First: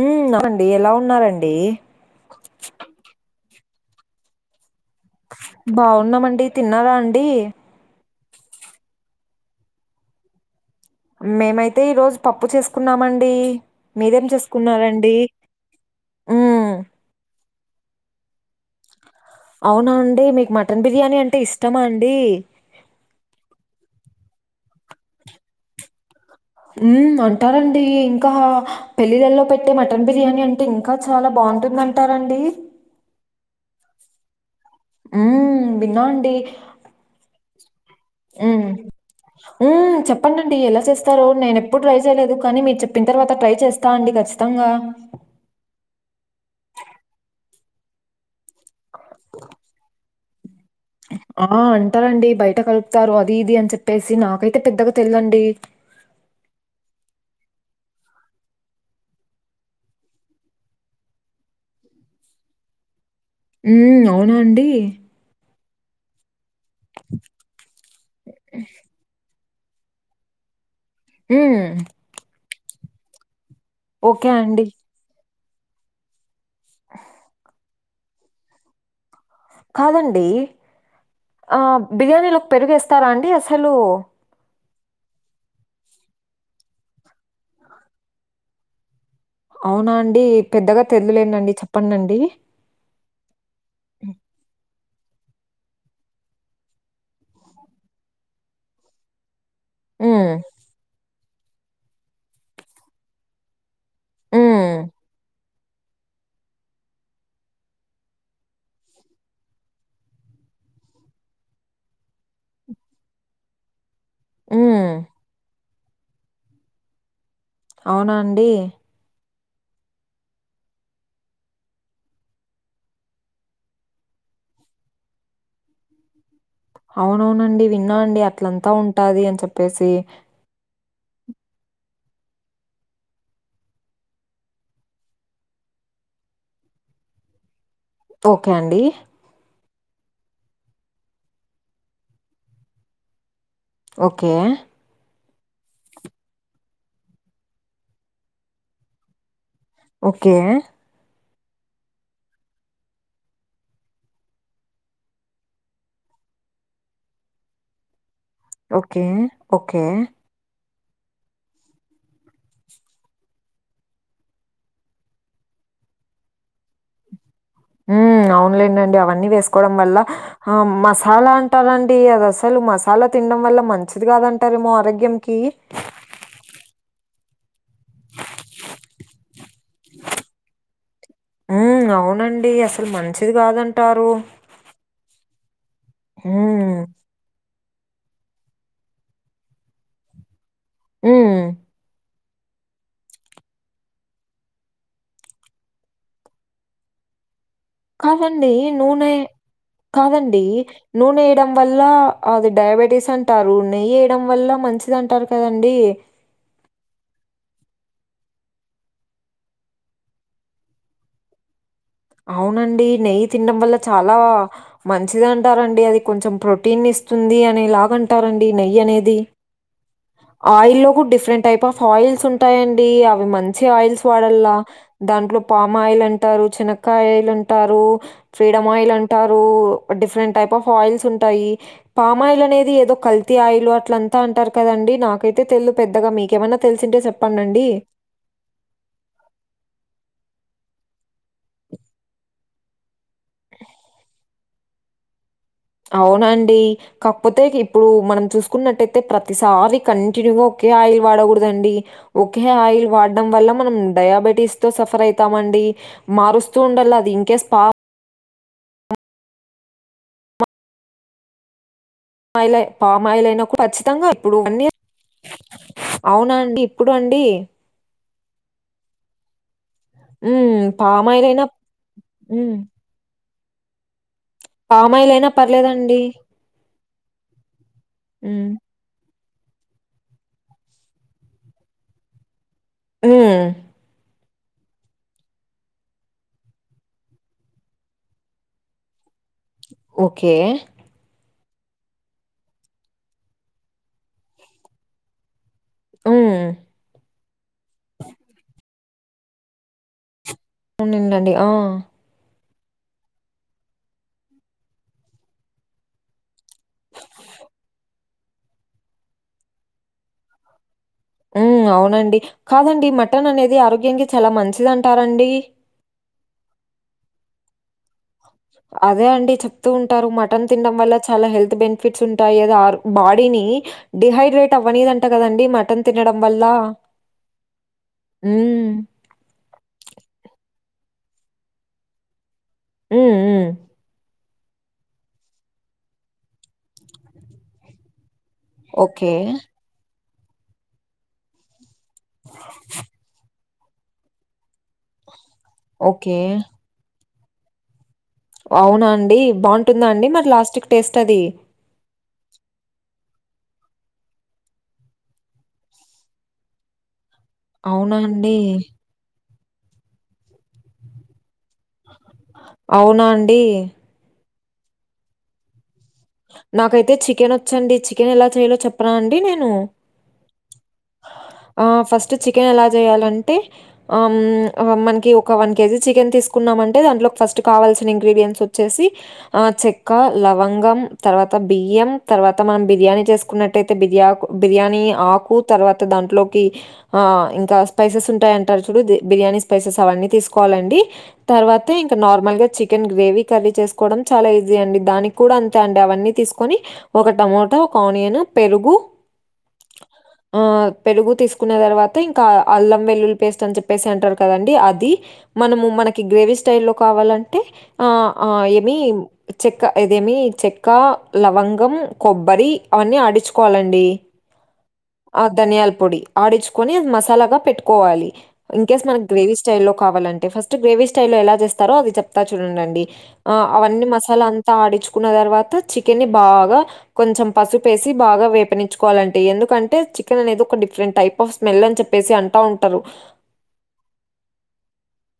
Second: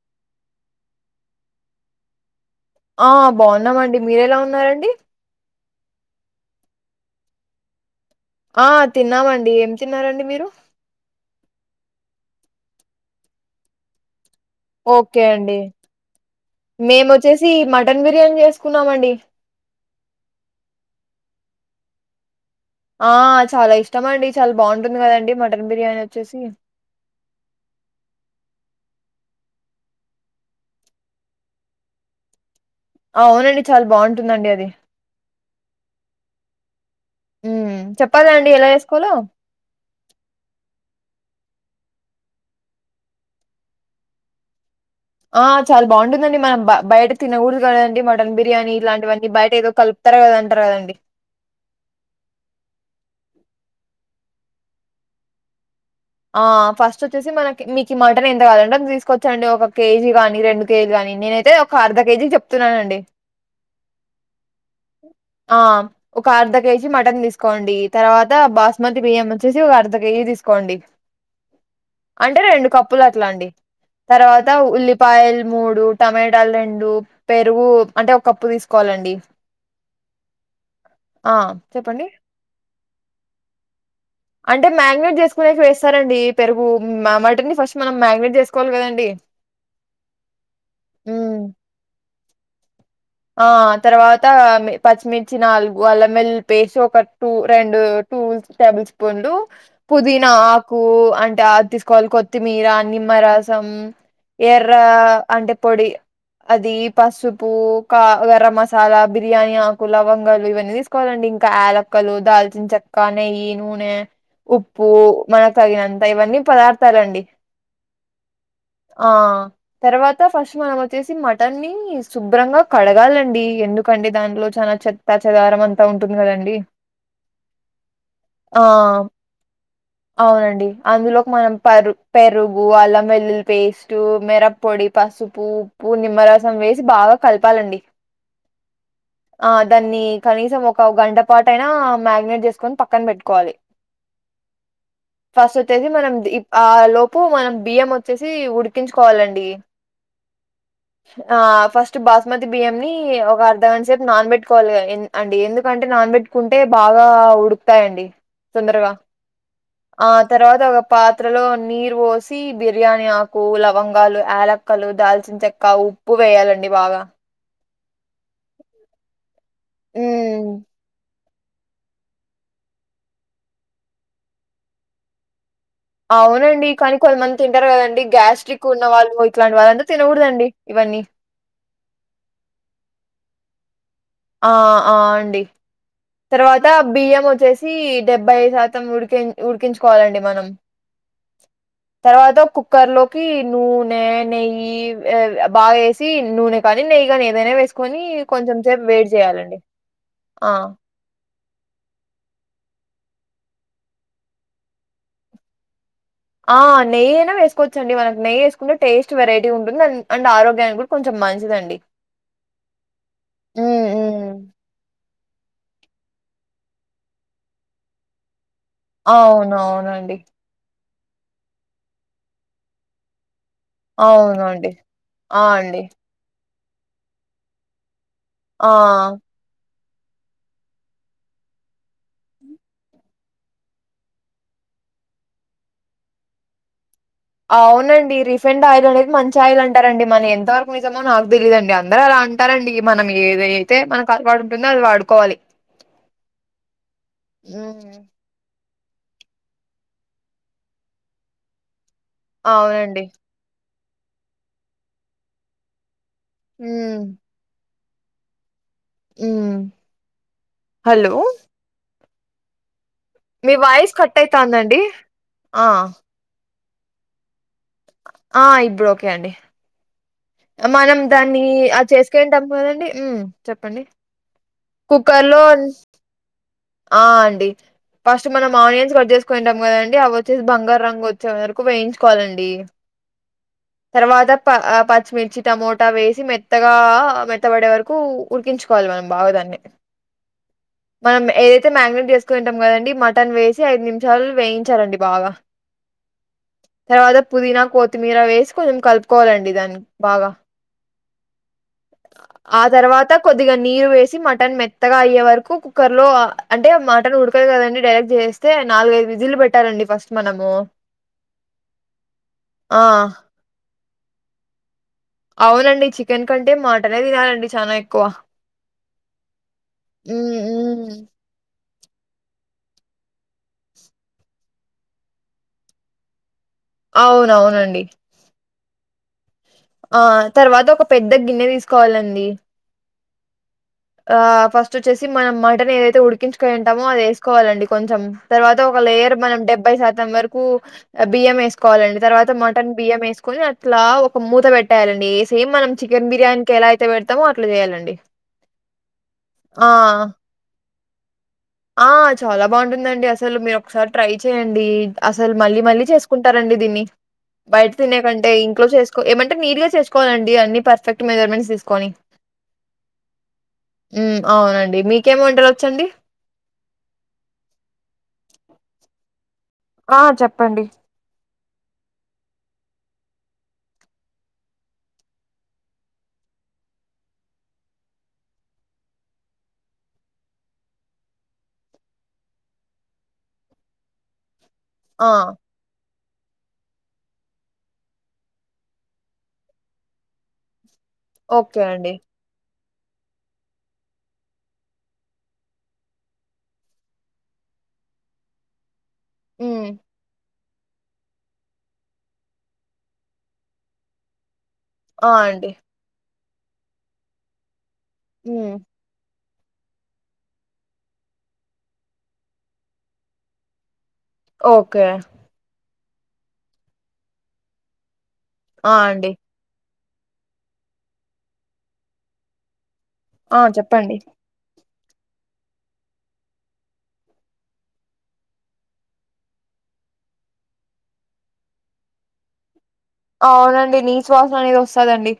మ్ అవునండి ఎలా ఉన్నారండి ఆ బాన్నామండి మీరెలా ఉన్నారండి బావున్నామండి తిన్నారా అండి ఆ తిన్నామండి ఏం తిన్నారండి మీరు మేమైతే ఈరోజు పప్పు చేసుకున్నామండి మీరేం చేసుకున్నారండి ఓకే మ్ చ్చేసి మటన్ బిర్యానీ చేసుకున్నామండి అవునా అండి మీకు మటన్ బిర్యానీ అంటే ఇష్టమా అండి ఆ చాలా ఇష్టమండి చాలా బావుంటుంది కదండి మటన్ బిర్యానీ వచ్చేసి మ్ అంటారండి ఇంకా పెళ్ళిళ్ళల్లో పెట్టే మటన్ బిర్యానీ అంటే ఇం ఇంకా చాలా బాగుంటుందంటారండి అ అవునండి చాలా బాగుంటుందండి అది మ్మ్ విన్నానండి మ్మ్ చెప్పాలండి లయ స్కూలు మ్మ్ చెప్పండండి ఎలా చేస్తారు నేనెప్పుడు ట్రై చేయలేదు కానీ మీరు చెప్పిన తర్వాత ట్రై చేస్త త్తా అండి ఖచ్చితంగా ఆ చాలా బాగుంటుందండి మనం బయట తినకూడదు కదండి మటన్ బిర్యానీ ఇలాంటివన్నీ బయట ఏదో కల్ప్ తరు కదంటారు కదండి ఆ అంటారండి బయట కలుపుతారు అది ఇది అని చెప్పేసి నాకైతే పెద్దగా తెల్దండి ఆ ఫస్ట్ వచ్చేసి మనకి మీకి మటన్ ఎంత కాదంటే అంత తీసుకొచ్చండి ఒక కేజీ కాని రెండు కేజీ గాని నేనైతే ఒక అర్ధ కేజీలు చెప్తున్నానండి మ్మ్ అవునా అండి ఆ ఒక అర్ధ కేజీ మటన్ తీసుకోండి తర్వాత బాస్మతి బియ్యం వచ్చేసి ఒక అర్ధకేజీ తీసుకోండి మ్మ్ అంటే రెండు కప్పులు అట్లా అండి ఓకే తర్వాత అండి. ఉల్లి ప్పాయలు మూడు టమాటాలు రెండు పెరుగు అంటే ఓ కప్పు తీసుకోవాలండి కాదండి ఆ బిర్యానీలోకి పెరిగేస్తారా అండి అసలు అంటే మ్యాగ్నేట్ చేసుకునేకి వేస్తారండి పెరుగు మటను ఫస్ట్ మనం మ్యాగ్నేట్ చేసుకోవాలి కదండి అవునా అండి పెద్దగా తెల్దులెండండీ చెప్పండండి ఆ తర్వాత పచ్చిమిర్చి నాలుగు అల్లంవెళ్ళుల్లి పేస్ట్ ఒక టూ రెండు టూల్స్ టేబుల్ స్పూన్లు హ్మ్. పుదీనా ఆకు అంటే తీస్ కోల కొత్తిమీర నిమ్మ రసం హ్మ్. ఎర్ర అంటే పొడి అది పసుపు క్క గరం మసాలా బిర్యానీ ఆకులు లవంగాలు ఇవన్నీ తీసుకోవాలండి ఇంకా యాలక్కలు దాల్చిన చెక్క క్క నెయ్యి నూనె హ్మ్. ఉప్పు మన తగినంత ఇవన్నీ పదార్థాలండి అవునా అండి ఆ తర్వాత ఫస్ట్ మనం వచ్చేసి మటన్నీ శుభ్రంగా కడగాలండి ఎందుకండి దాంట్లో చానా చెత్తా చెదారం అంతా ఉంటుంది కదండి అవునవునండి విన్నా అండి ఆ అట్లంతా ఉంటాది అని చెప్పేసి అవునండి అందులోకి మనం పరు పెరుగు అల్లం వెల్లులి పేస్ట్ మిరప్పోడి పసుపు ఉప్పు నిమ్మరసం వేసి బాగా కలపాలండి ఓకే అండి ఆ దాన్ని కనీసం ఒక గంటపాటయినా మాగ్నెట్ చేసుకొని పక్కన పెట్టుకోవాలి ఓకే ఫస్ట్ వచ్చేసి మనం ఆ లోపు మనం బియ్యం వచ్చేసి ఉడికించుకోవాలండి ఓకే ఆ ఫస్ట్ బాస్ బాస్మతి బియ్యం ని ఒక అర్ధగంట సేపు నాన్బెట్టుకోవాలి అండి ఎందుకంటే నానబెట్టుకుంటే బాగా ఉడుక్ తాయండి తొందరగా ఓకే. ఓకే. ఆ తర్వాత ఒక పాత్రలో నీరు పోసి బిర్యానీ ఆకు లవంగాలు యాలక్ క్కలు దాల్చిన చెక్క ఉప్పు వేయాలండి బాగా మ్మ్ అవున్లెండండి అవన్నీ వేసుకోవడం వల్ల హ్మ్. ఆ మసాలా అంటామండి అది అసలు మసాలా తినడం వల్ల మంచిది కాదంటారేమో ఆరోగ్యం కిీ అవునండి కానీ కొంత మంది తింటారుకదండీ గ్యాస్ట్రిక్ ఉన్న వాళ్ళు ఇట్లాంటి వాళ్ళంతా తినకూడదండీ ఇవన్నీ మ్మ్ అవునండి అసలు మంచిది కాదంటారు ఆ ఆ అండి తర్వాత హ్మ్. బియ్యం వచ్చేసి సీ డెబ్బై శాతం ఉడికిన్ ఉడికించుకోవాలండి మనం మ్మ్ తర్వాత కుక్కర్ లోకి నూనె నెయ్యి బాగేసి నూనె పని నెయ్యి గానీ ఏదైనా వేసుకో కాదండి నూనె కాదండి ఆ! నూనె వేయడం వల్ల అది డయాబెటీస్ అంటారు నెయ్యి వేయడం వల్ల మంచిది అంటారు కదండి ఆ నెయ్యయినా వేకోవచ్చండి మనకి నెయ్యేసుకుంటే టేస్ట్ వెరైటీగా ఉంటుంది అండ్ ఆరోగ్యానికి కూడా కొంచెం మంచిదండి అవునండి నెయ్యి తినడం వల్ల హ్మ్. చాలా హ్మ్. మంచిదంటారండి అది కొంచెం ప్రోటీన్ ఇస్తుంది అనేలాగండి అంటారండి నెయ్యి అనేది అవునవునండి. ఆయిల్ లో కూడా డిఫరెంట్ టైప్ ఆఫ్ ఆయిల్స్ ఉంటాయండి అవి మంచి మంచి ఆయిల్స్ వాడల్లా అవునండి. దాంట్లో ఆ! అండి. పామాయిల్ అంటారు చనక్కాయ ఆయిల్ అంటారు ఆ! ఫ్రీడమ్ ఆయిల్ అంటారు డిఫరెంట్ టైప్ ఆఫ్ ఆయిల్స్ ఉంటాయి పామాయిలు అనేది ఏదో కల్తీ ఆయిలు అట్లంతా అంటారు కదండి నాకైతే తెల్దు పెద్దగా మీకేమైన తెలిసింటే చెప్ అవునండి రిఫ్ ఫ్రెంట్ ఆయిల్ అనేది మంచి ఆయిల్ అంటారండి మరి ఎంత వరకు నిజమో నాకు తెలీయదండి అందరు అంటారండి మనం ఏది అయితే మనకు అలవాటుంటుంది అది వాడుకోవాలి అవునండి కాకపోతే ఇప్పుడు హ్మ్. మనం చూస్ కున్నట్టయితే ప్రతిసారి కంటిన్యూగా ఒకే ఆయిల్ వాడకూడదండి ఒకే ఆయిల్ అవునండి. వాడడం వల్ల మనం డయాబెటీస్ తో సఫర్ అయితామండి మారుస్తూ ఉండల్లా హ్మ్. అది ఇంకేస్ మ్మ్ పామాయిలే పామాయిలయినా మీ కూడా వాయిస్ ఖచ్చితంగా కట్ ఇప్పుడు వన్ ఇయర్ అయితాందండి ఆ అవునండి ఇప్పుడండి ఆ ఇబ్బుడు ఓకే అండి హ్మ్. మనం పామ్ ఆయిల్ దాన్ని అయినా ఆ చేసుకొనింటాం హ్మ్. కదండి కుక్కర్ పామాయిలయినా లో పర్లేదండి ఆ అండి ఫస్ట్ హ్మ్. మనం ఆనియన్స్ కట్ చేస్ కొనింటాం కదండి అవచ్చేసి బంగారు రంగు వచ్చే వరకు వేయించుకోవాలండి హ్మ్. తర్వాత ప పచ్చిమిర్చి టమోటా వేసి మెత్తగా మెత్తబడే వరకు ఉరికించుకోవాలి మనం బాగా దాన్ని ఓకే మనం మే ఏదైతే మ్యాగ్నెట్ చేసుకొనింటాం కదండి మటన్ వేసి ఐదు నిమిషాలు వేయించాలండి బాగా హ్మ్. తర్వాత పుదీనా కొత్తిమీర వేసి కొంచెం కలుపుకోవాలండి దానికి బాగా అవునండండి ఆ ఆ తర్వాత కొద్దిగా నీరు వేసి మటన్ మెత్తగా అయ్యే వరకు కుక్కర్ లో ఆ అంటే మటను ఉడకదు కదండి డైరెక్ట్ చేస్తే నాలుగైదు విజిల్లు పెట్టాలండి ఫస్ట్ మనము మ్మ్ అవునండి ఆ కాదండి మటన్ అనేది ఆరోగ్యానికి చాలా మంచిదండి అవునండి చికెన్ కంటే మటనే తినాలండి చాలా ఎక్కువ అదే అండి చెప్తూ ఉంటారు హ్మ్ మటన్ తినడం హ్మ్ వల్ల చాలా హెల్త్ బెనిఫ ఫిట్స్ ఉంటాయి అదా ఆ బాడీని డిహైడ్రేట్ అవ్వనిదంట కదండి మటన్ తినడం వల్ల అవునవునండి మ్మ్ ఆ తర్వాత ఒక పెద్ద గిన్నె తీసుకోవాలండి మ్మ్ మ్మ్ ఆ ఫస్ట్ వచ్చేసి మనం మటన్ ఏదైతే ఉడికించుకోనింటామో అది వేసుకోవాలండి కొంచెం తర్వాత ఒక ఓకే. లేయర్ మనం డెబ్బై శాతం వరకు బియ్యం వేస్ వేసుకోవాలండి తర్వాత మటన్ బియ్యం వేసుకొని అట్లా ఒక మూత పెట్టే ఏస్ సేమ్ మనం చికెన్ ఓకే. బిర్యానీకి ఎలా అయితే పెడతామో అట్లా వేయాలండి అవునండి బాగుంటుందా అండి మరి లాస్ట్కి టేస్ట్ అది ఆ చాలా బాగుంటుందండి అసలు మీరు ఒకసారి ట్రై చేయండి అసలు మళ్ళీ మళ్ళీ చేసుకుంటారండి దీన్ని బయట అవునా తినే కంటే అండి? ఇంట్లో చేసుకో ఏమంటే నీట్ గా చేసుకోవాలండి అన్ని పర్ఫెక్ట్ మెజర్మెంట్స్ తీస్ అవునా అండి మ్మ్ అవునండి మీకేం వంటలచ్చండి నాకైతే చికెన్ వచ్చండి చికెన్ ఎలా చేయాలో చెప్పనా అండి నేను ఆ చెప్పండి ఆ ఫస్ట్ చికెన్ ఎలా చేయాలంటే అమ్ మనకి ఒక వన్ కేజీ చికెన్ తీసుకున్నామంటే దాంట్లోకి ఫస్ట్ కావాల్సిన ఇంగ్రీడియంట్స్ వచ్చేసి ఆ చెక్క లవంగం తర్వాత బియ్యం తర్వాత మనం బిర్యానీ చేసుకున్నట్టయితే బిర్యాకు బిర్యానీ ఆ! ఆకు తర్వాత దాంట్లోకి ఆ ఇంకా స్పైసెస్ ఉంటాయంటారు చూడు బిర్యానీ స్పైసెస్ అవన్నీ తీసుకోవాలండి ఓకే తర్వాత అండి. ఇంకా నార్మల్ గా చికెన్ గ్రేవీ కర్రీ చేసుకోవడం చాలా ఈజీ అండి దానికి కూడా అంతే అంటే అవన్నీ తీసుకొని ఒక టమోటా ఒక ఆనియన్ పెరుగు హ్మ్ ఆ పెరుగు తీసుకున్న తర్వాత ఇంకా అల్లం వెల్లుల్లి పేస్ట్ అని చెప్పేసి అంటారు కదండి అ ది ఆ అండి మనము మనకి గ్రేవీ స్టైల్ లో కావాలంటే ఆ ఆ హ్మ్ ఏమి చెక్క ఇదేమి చెక్ ఇక్క లవంగం కొబ్బరి అవన్నీ ఆడిచ్చుకోవాలండి కో ఓకే ఆ ధనియాల పొడి ఆడిచ్చుకొని మసాలాగా పెట్టుకోవాలి ఆ ఇన్కేస్ మనకి అండి గ్రేవీ స్టైల్లో కావాలంటే ఫస్ట్ గ్రేవీ స్టైల్లో ఎలా చేస్తారో అది చెప్తా చూడండండి ఆ అవన్నీ మసాలా అంతా ఆడిచ్చుకున్న తర్వాత చికెన్ని బాగా కొంచెం పసుపేసి బాగా వేపనిచ్చుకోవాలంటే ఎందుకంటే చికెన్ అనేది ఒక డిఫరెంట్ టైప్ స్మెల్ అని చెప్పేసి అంటా ఉంటారు అవునండి నీచు వాసన అనేది వస్తాదండి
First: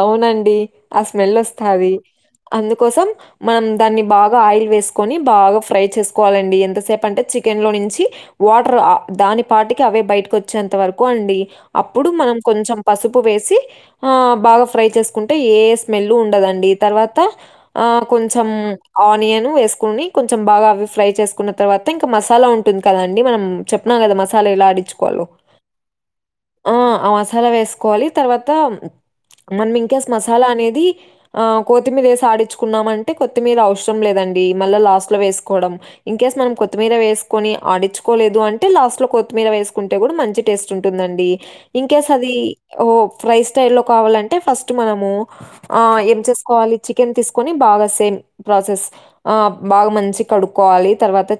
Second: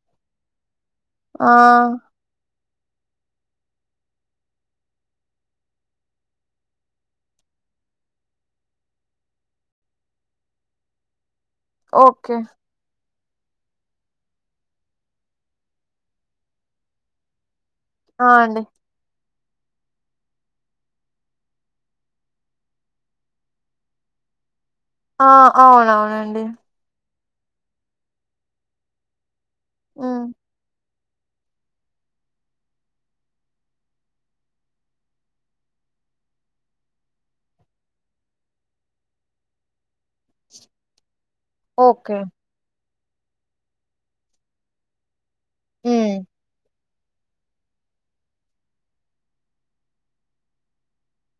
అవునండి ఆ స్మెల్ ఆ వస్తాది అందుకోసం మనం దాన్ని బాగా ఆయిల్ వేసుకొని బాగా ఫ్రై చేసుకోవాలండి ఎంతసేపు అంటే చికెన్లో నుంచి వాటర్ దాని పాటికి అవే బయటకు వచ్చేంత వరకు అండి అప్పుడు ఓకే మనం కొంచెం పసుపు వేసి ఆ బాగా ఫ్రై చేసుకుంటే ఏ స్మెల్ ఉండదండి తర్వాత ఆ కొంచెం ఆనియన్ వేసుకుని కొంచెం బాగా అవి ఫ్రై చేసుకున్న తర్వాత ఇంకా మసాలా ఉంటుంది కదండి మనం చెప్పినా గదా మసాలా ఎలా ఆడిచ్ ఆ అవునవునండి ఆ ఆ మసాలా వేసుకోవాలి తర్వాత మనం ఇంకా హ్మ్ మసాలా అనేది ఆ కొత్తిమీర ఏసి ఆడించుకున్నామంటే కొత్తిమీర అవసరం లేదండి మళ్ళీ లాస్ట్ లో వేసుకోవడం ఇన్కేస్ మనం కొత్తిమీర వేసుకొని ఆడించుకోలేదు అంటే లాస్ట్ లో కొత్తిమీర వేసుకుంటే కూడా మంచి టేస్ట్ ఉంటుందండి ఇంకేస్ ఓకే అది ఓ ఫ్రై స్టైల్ లో కావాలంటే ఫస్ట్ మనము ఆ హ్మ్ ఏం చేసుకోవాలి చికెన్ తీసుకొని బాగా సేమ్ ప్రాసెస్ ఆ బాగా మంచి కడుక్కోవాలి తర్వాత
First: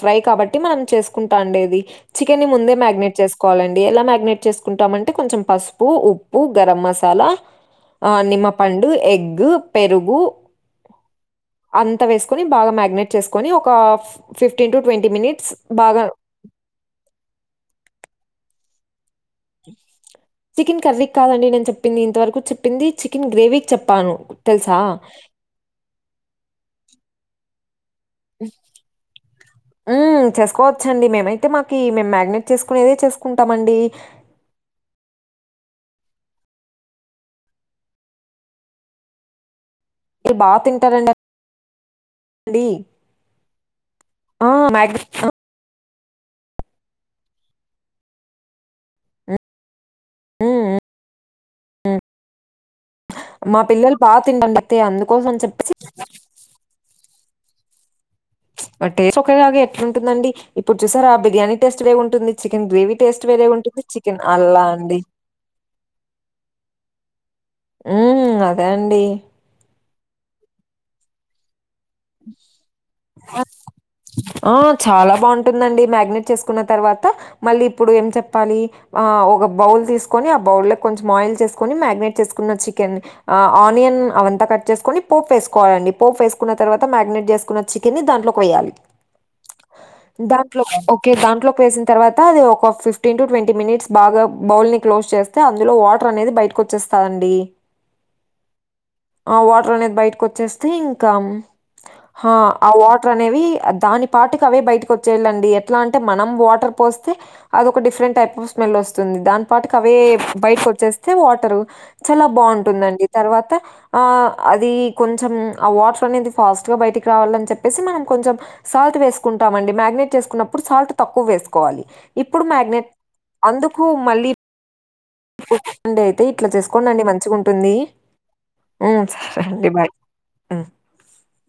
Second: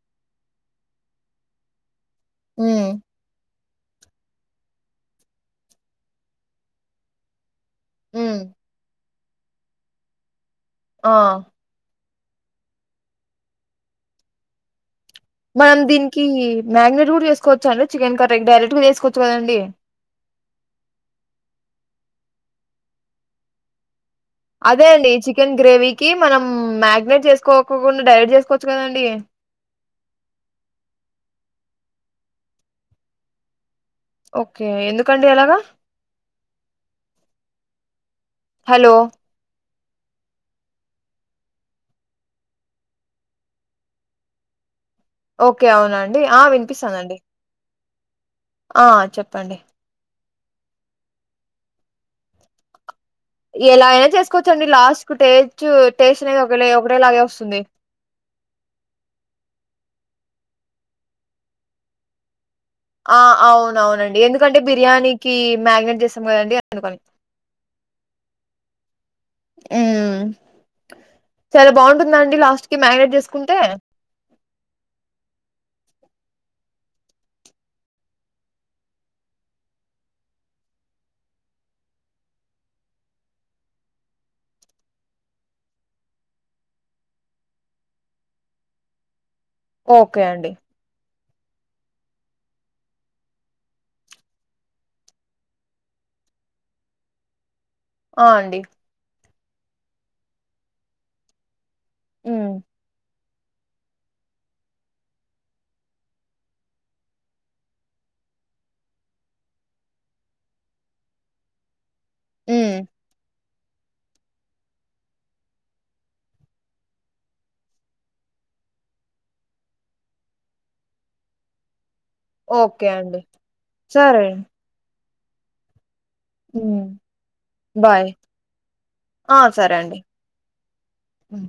ఫ్రై కాబట్టి మనం చేసుకుంటా అండేది చికెన్ని ముందే హ్మ్ మ్యాగ్నేట్ చేసుకో వాలండి ఎలా మ్యాగ్నేట్ చేసుకుంటామంటే కొంచెం పసుపు ఉప్పు గరం మసాలా ఆ హ్మ్ నిమ్మపండు ఎగ్ పెరుగు ఆ అంత వేసుకొని బాగా మ్యాగ్నేట్ చేసుకొని ఒక ఫిఫ్టీన్ టు ట్వంటీ మినిట్ మనం దీనికి మ్యాగ్నెట్ కూడా చేసుకోవచ్చు అండి చికెన్ కర్రీకి డైరెక్ట్గా వేసుకోవచ్చు కదండి చికెన్ కర్రీకి కాదండి నేను చెప్పింది ఇంతవరకు చెప్పింది చికెన్ గ్రేవీకి చెప్పాను తెలుసా? అదే అండి చికెన్ గ్రేవీకిి మనం మ్యాగ్నేట్ చేసుకోకుండా డైరెక్ట్ చేసుకోవచ్చు కదండి ఆ చేసుకోవచ్చండి మేమైతే మాకి మేము మ్యాగ్నేట్ చేసుకుని చేసుకుంటామండి ఓకే ఎందుకండి అలాగా హలో మీరు బాగా తింటారండి ఆ మ్యాగ్నేట్ ఓకే అవునా అండి ఆ వినిపిస్తుదండి ఆ చెప్పండి ఉమ్ ఉమ్ ఎలా అయినా బా తింటారండి చేసుకోవచ్చండి అయితే లాస్ట్ కు అందుకోసం అని చెప్పి టేస్ట్ టేస్ట్ అనేది ఒక ఒకటే లాగే వస్తుంది టేస్ట్ ఒకేలాగా ఎట్ల ఉంటుందండి ఇప్పుడు చూసారా ఆ బిర్యానీ టేస్ట్ వేరు ఉంటుంది చికెన్ గ్రేవీ ఆ టేస్ట్ వేరే అవును ఉంటుంది. అవునండి చికెన్ ఎందుకంటే అల్లా అండి. బిర్యానీకి మ్యాగ్నేట్ చేస్తాం కదండి అందుకని ఉమ్ అదే అండి ఉమ్ చాలా బాగుంటుందండి లాస్ట్ కి మ్యాగ్నేట్ చేసుకుంటే ఆ చాలా బాగుంటుందండి మ్యాగ్నేట్ చేసుకున్న తర్వాత మళ్ళీ ఇప్పుడు ఏం చెప్పాలి ఆ ఒక బౌల్ తీసుకొని ఆ బౌల్ లో కొంచెం ఆయిల్ చేసుకొని మ్యగ్నేట్ చేసుకున్న చికెన్ ఆ ఆనియన్ అవంతా కట్ చేసుకొని పోపు వేసుకోవాలండి పోపు వేసుకున్న తర్వాత మ్యాగ్నేట్ చేసుకున్న చికెన్ని దాంట్లోకి వేయాలి ఓకే అండి దాంట్లో ఓకే దాంట్లో వేసిన తర్వాత అది ఒక ఫిఫ్టీన్ టు ట్వంటీ మినిట్స్ బాగా బౌల్ని క్లోజ్ చేస్ తే అందులో వాటర్ అనేది బయటకు వచ్చేస్తాయండి ఆ అండి ఆ వాటర్ అనేది బయటకు వచ్చేస్తే ఇంకా మ్మ్ ఆ వాటర్ అనే అనేవి దాని పాటుకి అవే బయటకి వచ్చేయళ్ళండి ఎట్లా అంటే మనం వాటర్ పోస్తే అది ఒక డిఫరెంట్ టైప్ ఆఫ్ స్మెల్ వస్తుంది దానిపాటుకి అవే బయటకు వచ్చేస్తే వాటర్ చాలా మ్మ్ బాగుంటుందండి తర్వాత ఆ అది కొంచెం ఆ వాటర్ అనేది ఫాస్ట్గా బయటికి రావాలని చెప్పేసి మనం కొంచెం సాల్ట్ వేసుకుంటామండి మ్యాగ్నేట్ చేసుకున్నప్పుడు సాల్ట్ తక్కువ వేసుకోవాలి ఇప్పుడు ఓకే మ్యాగ్నేట్ అండి అందుకు సరే మళ్ళీ అండి అండి అయితే ఇట్లా మ్మ్ చేసుకోండండి మంచిగా ఉంటుంది బాయ్ ఆ సరే బాయ్ హ్మ్. ఉమ్